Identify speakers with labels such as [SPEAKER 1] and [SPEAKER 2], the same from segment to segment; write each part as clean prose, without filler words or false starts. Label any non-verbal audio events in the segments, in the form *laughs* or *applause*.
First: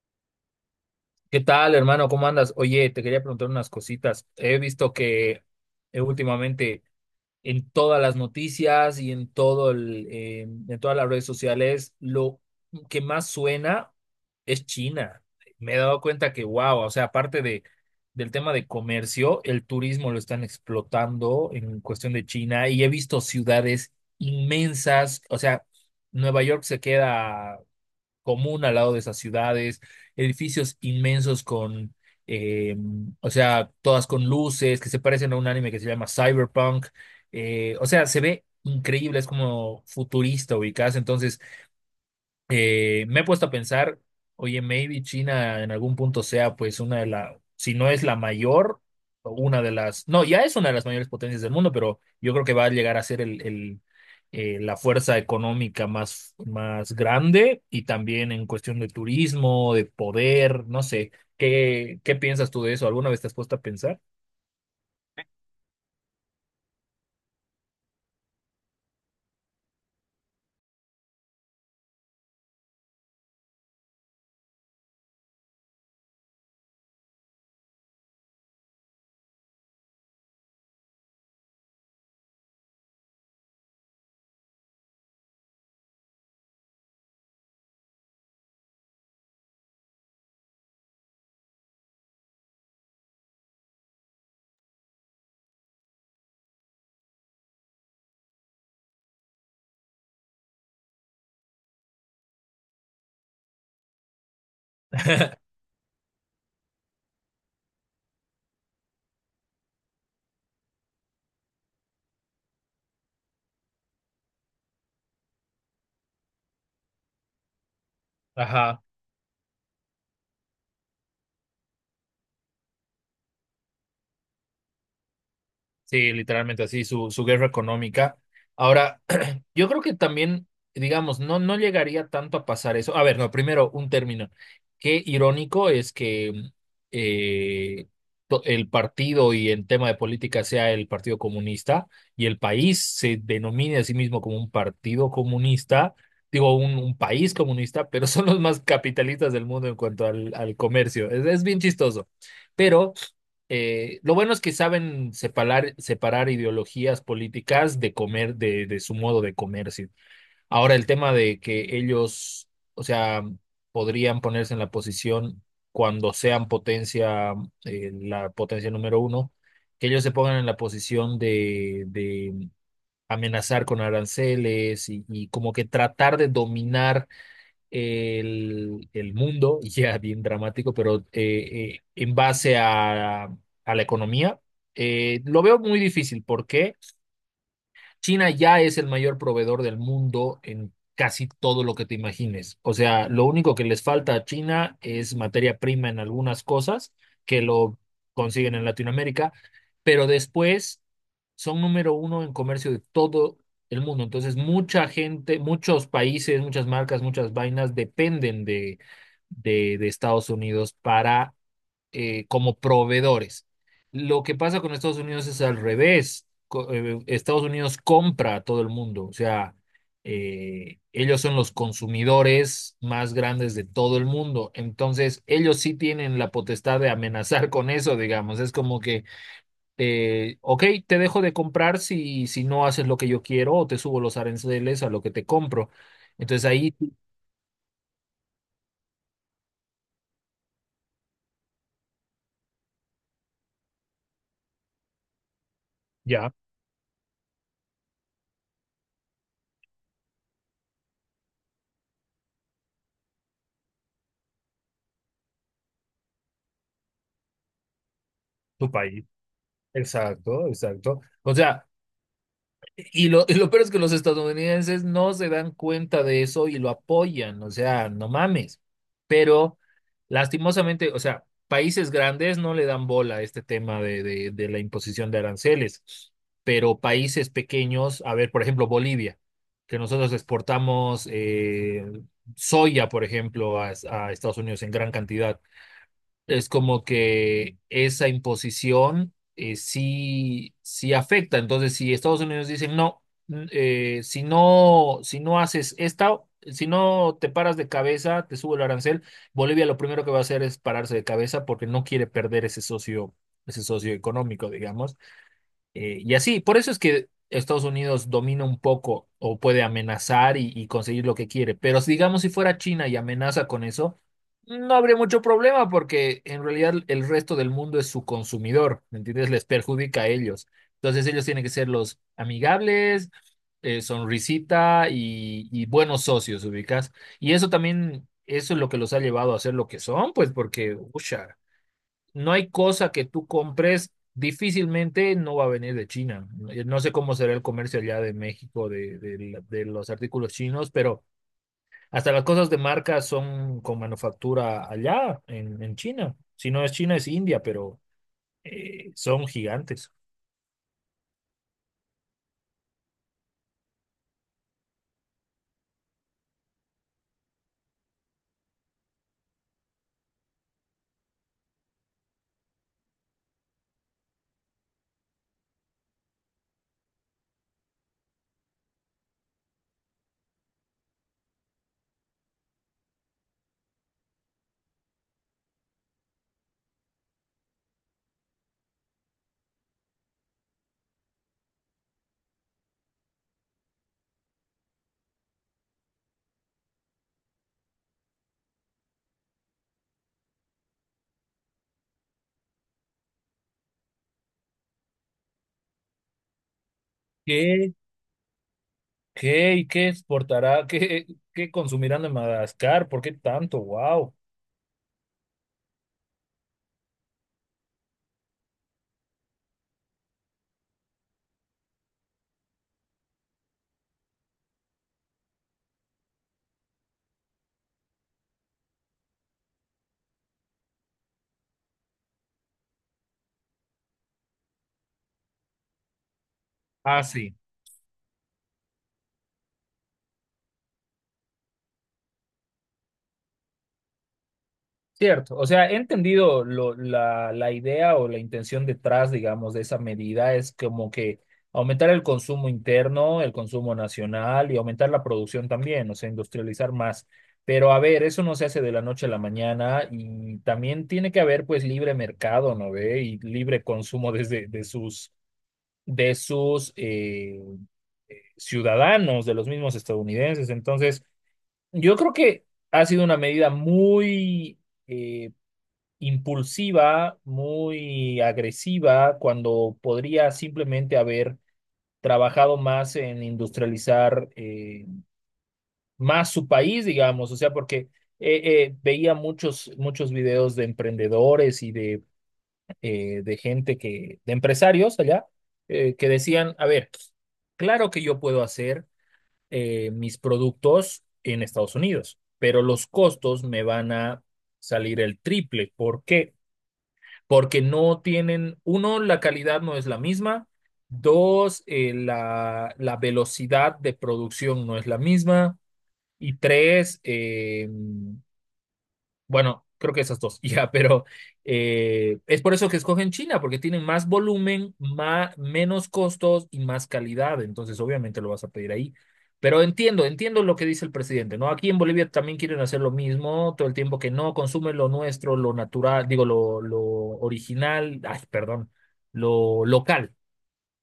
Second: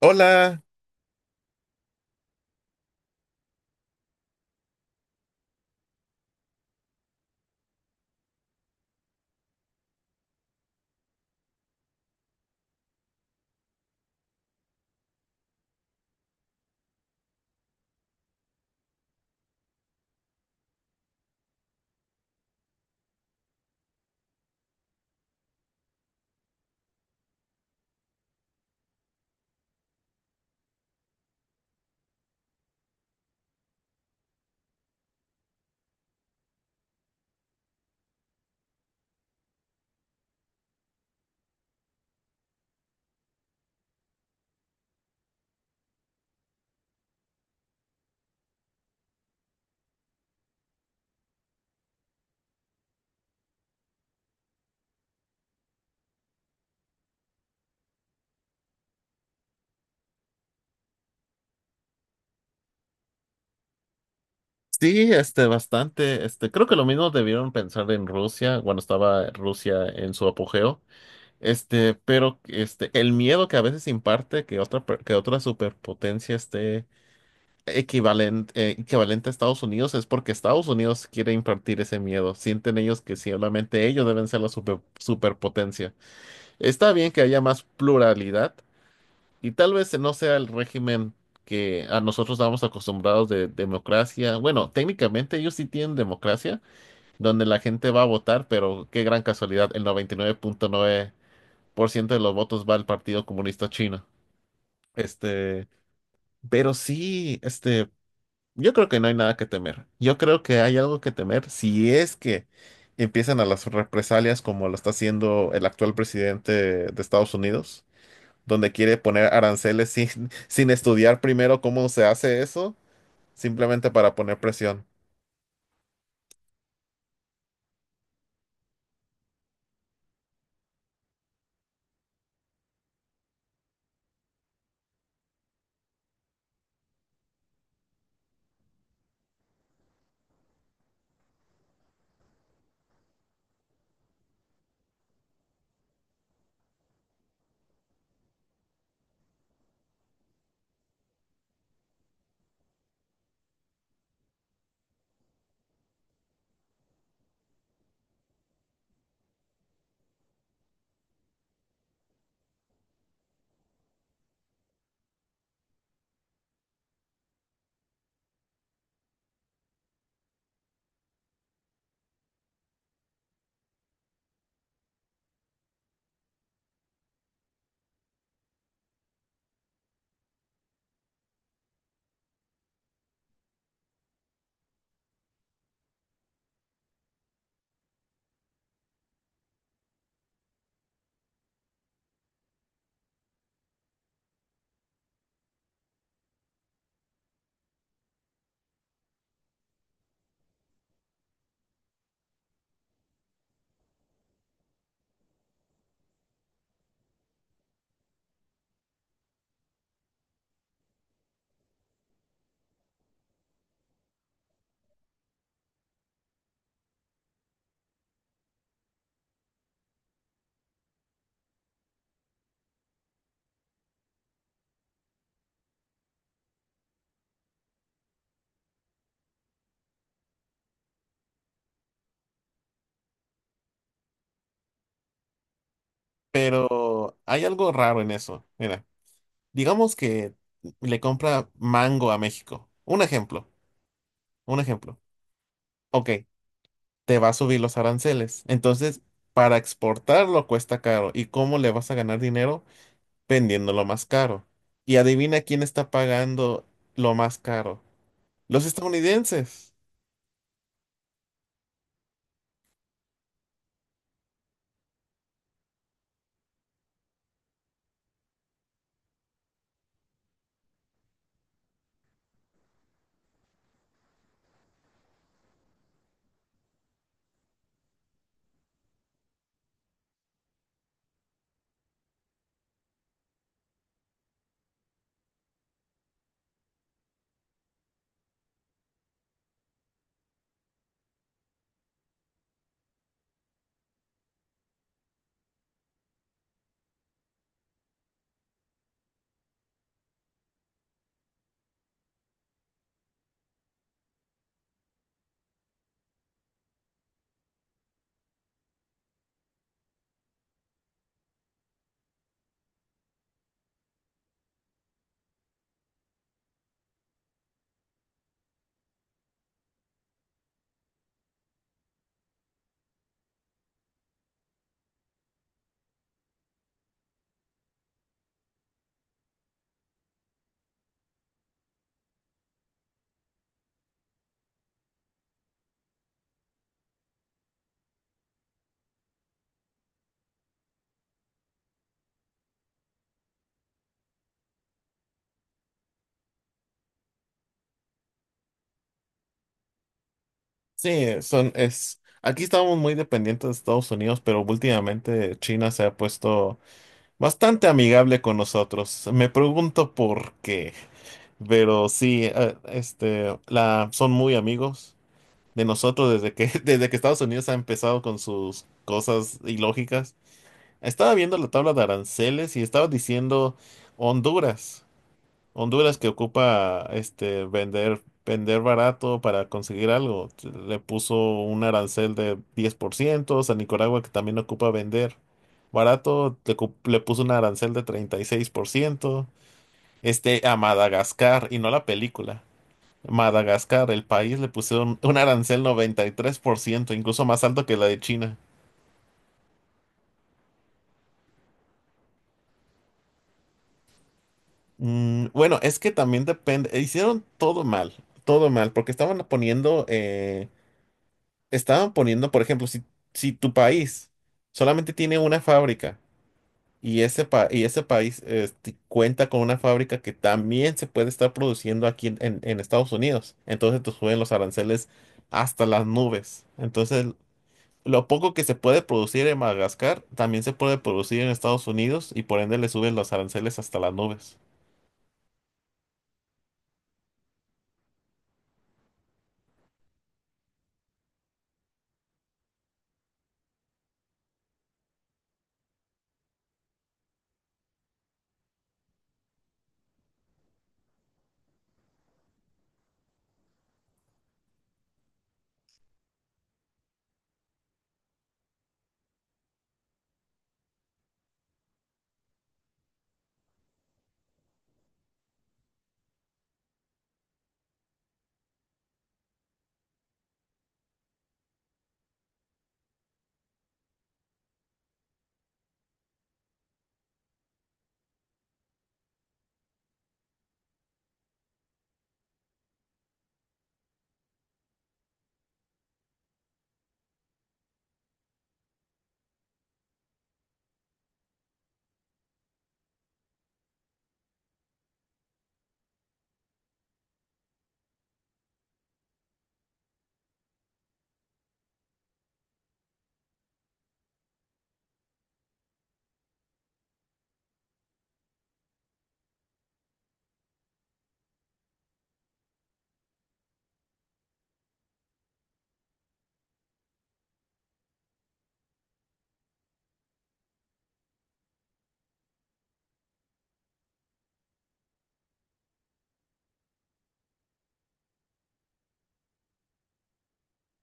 [SPEAKER 1] Hola,
[SPEAKER 2] ¿Qué tal, hermano? ¿Cómo andas? Oye, te quería preguntar unas cositas. He visto que últimamente en todas las noticias y en todo en todas las redes sociales, lo que más suena es China. Me he dado cuenta que, wow, o sea, del tema de comercio, el turismo lo están explotando en cuestión de China y he visto ciudades inmensas, o sea, Nueva York se queda común al lado de esas ciudades, edificios inmensos con, eh, o sea, todas con luces que se parecen a un anime que se llama Cyberpunk. O sea, se ve increíble, es como futurista ubicarse. Entonces, me he puesto a pensar, oye, maybe China en algún punto sea pues una de las, si no es la mayor, o una de las, no, ya es una de las mayores potencias del mundo, pero yo creo que va a llegar a ser la fuerza económica más, más grande y también en cuestión de turismo, de poder, no sé, ¿qué, qué piensas tú de eso? ¿Alguna vez te has puesto a pensar?
[SPEAKER 1] sí, bastante, creo que lo mismo debieron pensar en Rusia, cuando estaba Rusia en su apogeo, pero el miedo que a veces imparte que que otra superpotencia esté equivalente a Estados Unidos es porque Estados Unidos quiere impartir ese miedo. Sienten ellos que solamente ellos deben ser la superpotencia. Está bien que haya más pluralidad. Y tal vez no sea el régimen que a nosotros estamos acostumbrados de democracia. Bueno, técnicamente ellos sí tienen democracia, donde la gente va a votar, pero qué gran casualidad, el 99.9% de los votos va al Partido Comunista Chino.
[SPEAKER 2] *laughs*
[SPEAKER 1] Este, pero sí, yo creo que no hay nada que temer. Yo creo que hay algo que temer si es que empiezan a las represalias como lo está haciendo el actual presidente de Estados Unidos, donde
[SPEAKER 2] Ajá.
[SPEAKER 1] quiere poner aranceles sin estudiar primero cómo se hace eso, simplemente para poner presión.
[SPEAKER 2] Sí, literalmente así, su guerra económica. Ahora, *clears throat* yo creo que también, digamos, no, no llegaría tanto a pasar eso. A ver, no, primero, un término. Qué irónico es que eh, el partido y en tema de política sea el Partido Comunista y el país se denomine a sí mismo como un partido comunista, digo, un país comunista, pero *laughs* son los más capitalistas del mundo en cuanto al comercio. Es bien chistoso. Pero... Lo bueno es que saben separar, separar ideologías políticas de su modo de comercio. Ahora, el tema de que ellos, o sea, podrían ponerse en la posición cuando sean potencia, la potencia número uno, que ellos se pongan en la posición de amenazar con aranceles y como que tratar de dominar el mundo, *laughs* ya bien dramático, pero en base a la economía, lo veo muy difícil. ¿Por qué? China ya es el mayor proveedor del mundo en casi todo lo que te imagines. O sea, lo único que les falta a China es materia prima en algunas cosas que lo consiguen en Latinoamérica, pero después son número uno en comercio de todo el mundo. Entonces, mucha gente, muchos países, muchas marcas, muchas vainas dependen de Estados Unidos para como proveedores. Lo que pasa con Estados Unidos es al revés. Estados Unidos compra a todo el mundo, o sea, ellos son los consumidores más grandes de todo el mundo. Entonces, ellos sí tienen la potestad de amenazar con eso, digamos. Es como que, ok, te dejo de comprar si, si no haces lo que yo quiero o te subo los aranceles a lo que te compro. Entonces ahí...
[SPEAKER 1] Pero hay algo raro en eso. Mira, digamos que le compra mango a México. Un ejemplo. Ok,
[SPEAKER 2] Ya,
[SPEAKER 1] te va a subir los aranceles. Entonces, para exportarlo cuesta caro. ¿Y cómo le vas a ganar dinero? Vendiéndolo más caro. Y adivina quién está pagando lo más caro. Los
[SPEAKER 2] tu país.
[SPEAKER 1] estadounidenses.
[SPEAKER 2] Exacto, exacto. O sea, y lo, y lo peor es que los estadounidenses no se dan cuenta de eso y lo apoyan, o sea, no mames. Pero lastimosamente, o sea, países grandes no le dan bola a este tema de la imposición de aranceles, pero países pequeños, a ver, por ejemplo, Bolivia, que nosotros exportamos soya, por ejemplo, a Estados Unidos en gran cantidad. Es como que esa imposición sí, sí afecta. Entonces, si Estados Unidos dice, no, si no, si no haces esta, si no te paras de cabeza, te subo el arancel, Bolivia lo primero que va a hacer es pararse de cabeza porque no quiere perder ese socio económico, digamos. Y así, por eso es que Estados Unidos domina un poco o puede amenazar y conseguir lo que quiere. Pero si, digamos si fuera China y amenaza con eso, no habría mucho problema porque en realidad el resto del mundo es su consumidor, ¿me entiendes? Les perjudica a ellos. Entonces ellos tienen que ser los amigables, sonrisita y buenos socios, ubicas. Y eso también, eso es lo que los ha llevado a ser lo que son, pues porque, ucha, no hay cosa que tú compres, difícilmente no va a venir de China. No sé cómo será el comercio allá de México de los artículos chinos, pero hasta las cosas de marca son con manufactura allá en China. Si no es China, es India, pero son gigantes.
[SPEAKER 1] Sí, aquí estábamos muy dependientes de Estados Unidos, pero últimamente China se ha puesto bastante amigable con nosotros. Me pregunto por qué, pero sí, son muy amigos de nosotros desde que, *laughs* desde que Estados Unidos ha empezado con sus cosas ilógicas. Estaba viendo la tabla de aranceles y estaba diciendo Honduras. Honduras, que ocupa este vender barato para conseguir algo. Le puso un arancel de 10% a Nicaragua, que también ocupa vender barato, le puso un arancel de 36% a Madagascar, y no la película. Madagascar, el país, le pusieron un arancel 93%, incluso más alto
[SPEAKER 2] ¿Qué,
[SPEAKER 1] que la de China.
[SPEAKER 2] qué y qué exportará? ¿Qué, qué consumirán de Madagascar? ¿Por qué tanto? ¡Wow!
[SPEAKER 1] Bueno, es que también depende, hicieron todo mal, porque estaban poniendo, por ejemplo, si tu país solamente tiene una fábrica y y ese país cuenta con una fábrica que también se puede estar produciendo aquí en Estados Unidos, entonces te suben los aranceles hasta las nubes.
[SPEAKER 2] Ah,
[SPEAKER 1] Entonces,
[SPEAKER 2] sí.
[SPEAKER 1] lo poco que se puede producir en Madagascar también se puede producir en Estados Unidos y por ende le suben los aranceles hasta las nubes.
[SPEAKER 2] Cierto, o sea, he entendido la, la idea o la intención detrás, digamos, de esa medida es como que aumentar el consumo interno, el consumo nacional y aumentar la producción también, o sea, industrializar más. Pero a ver, eso no se hace de la noche a la mañana y también tiene que haber pues libre mercado, ¿no ve? Y libre consumo desde de sus ciudadanos, de los mismos estadounidenses. Entonces, yo creo que ha sido una medida muy... eh, impulsiva, muy agresiva, cuando podría simplemente haber trabajado más en industrializar más su país, digamos, o sea, porque veía muchos, muchos videos de emprendedores y de gente que, de empresarios allá, que decían, a ver, claro que yo puedo hacer mis productos en Estados Unidos, pero los costos me van a salir el triple. ¿Por qué? Porque no tienen, uno, la calidad no es la misma, dos, la, la velocidad de producción no es la misma, y tres, bueno, creo que esas dos, *laughs* ya, pero es por eso que escogen China, porque tienen más volumen, más, menos costos y más calidad, entonces obviamente lo vas a pedir ahí. Pero entiendo, entiendo lo que dice el presidente, ¿no? Aquí en Bolivia también quieren hacer lo mismo, todo el tiempo que no consumen lo nuestro, lo natural, digo, lo original, ay, perdón, lo local,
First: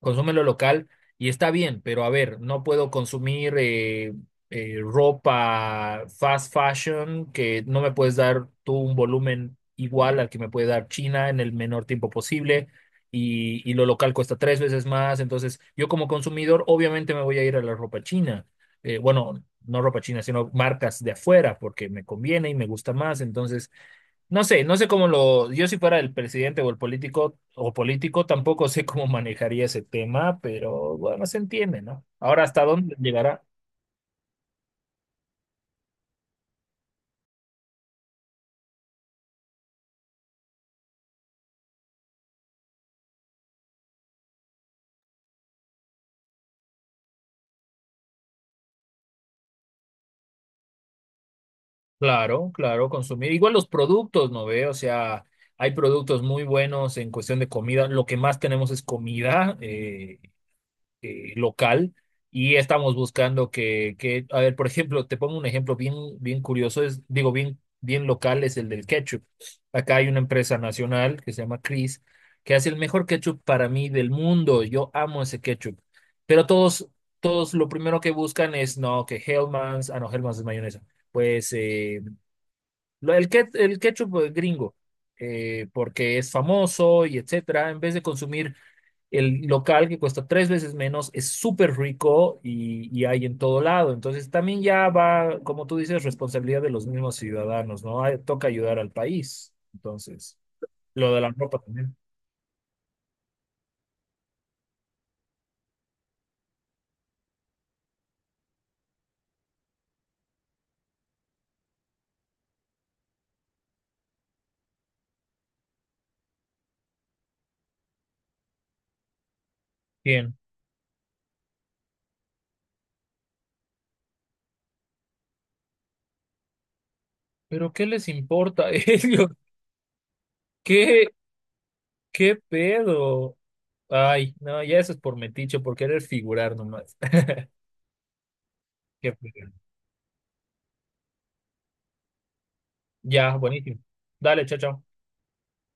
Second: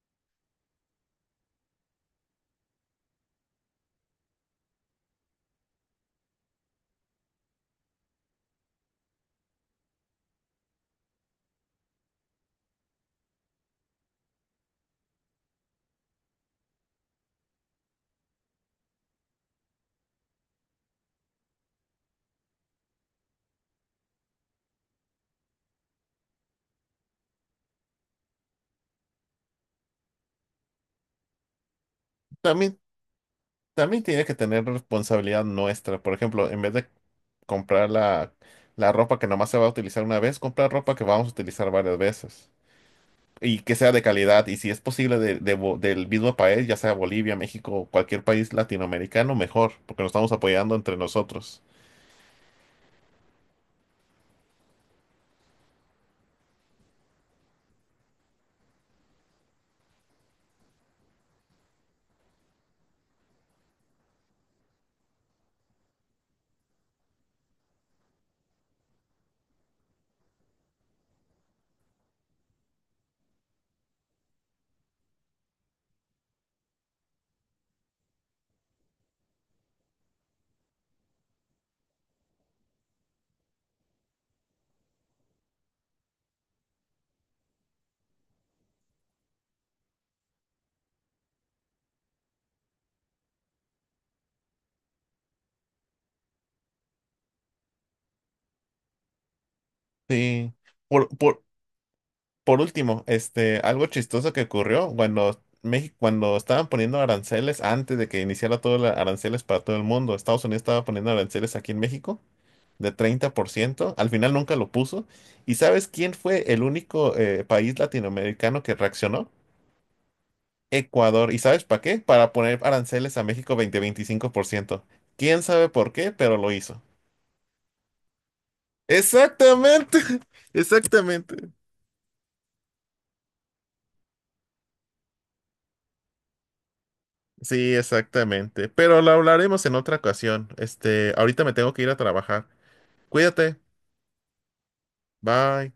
[SPEAKER 2] consume lo local y está bien, pero a ver, no puedo consumir ropa fast fashion que no me puedes dar tú un volumen igual al que me puede dar China en el menor tiempo posible y lo local cuesta tres veces más, entonces yo como consumidor obviamente me voy a ir a la ropa china. Bueno, no ropa china, sino marcas de afuera porque me conviene y me gusta más, entonces... No sé, yo si fuera el presidente o el político o político, tampoco sé cómo manejaría ese tema, pero bueno, se entiende, ¿no? Ahora, ¿hasta
[SPEAKER 1] También
[SPEAKER 2] dónde llegará?
[SPEAKER 1] Tiene que tener responsabilidad nuestra. Por ejemplo, en vez de comprar la ropa que nomás se va a utilizar una vez, comprar ropa que vamos a utilizar varias veces. Y que sea de calidad. Y si es posible del mismo país, ya sea Bolivia, México, cualquier país latinoamericano, mejor, porque nos estamos apoyando entre nosotros.
[SPEAKER 2] Claro, claro, consumir. Igual los productos, ¿no ve? O sea, hay productos muy buenos en cuestión de comida. Lo que más tenemos es comida. Local, y estamos buscando que, a ver, por ejemplo, te pongo un ejemplo bien, bien curioso, es, digo, bien, bien local, es el del ketchup. Acá hay una empresa nacional que se llama Chris, que hace el mejor ketchup para mí del mundo. Yo amo ese ketchup. Pero todos, todos lo primero que buscan es, no, que Hellmann's, ah, no, Hellmann's es mayonesa. Pues el ketchup gringo, porque es famoso y etcétera, en vez de consumir el local que cuesta tres veces menos, es súper rico y hay en todo lado. Entonces también ya va, como tú dices, responsabilidad de los mismos ciudadanos, ¿no? Ay, toca ayudar al país. Entonces,
[SPEAKER 1] Sí. Por,
[SPEAKER 2] lo de la
[SPEAKER 1] por,
[SPEAKER 2] ropa también.
[SPEAKER 1] por último, algo chistoso que ocurrió cuando México, cuando estaban poniendo aranceles, antes de que iniciara todo los aranceles para todo el mundo, Estados Unidos estaba poniendo aranceles aquí en México de 30%. Al final nunca lo puso. ¿Y sabes quién fue el único país latinoamericano que reaccionó?
[SPEAKER 2] Bien.
[SPEAKER 1] Ecuador. ¿Y sabes para qué? Para poner aranceles a México veinte 25%. ¿Quién sabe por qué? Pero lo hizo.
[SPEAKER 2] Pero ¿qué les importa a *laughs* ellos?
[SPEAKER 1] Exactamente. *laughs*
[SPEAKER 2] ¿Qué,
[SPEAKER 1] Exactamente.
[SPEAKER 2] qué pedo? Ay, no, ya eso es por metiche, por querer figurar nomás.
[SPEAKER 1] Sí, exactamente.
[SPEAKER 2] *laughs*
[SPEAKER 1] Pero lo
[SPEAKER 2] Qué pedo.
[SPEAKER 1] hablaremos en otra ocasión. Este, ahorita me tengo que ir a trabajar.
[SPEAKER 2] Ya,
[SPEAKER 1] Cuídate.
[SPEAKER 2] buenísimo. Dale, chao, chao.
[SPEAKER 1] Bye.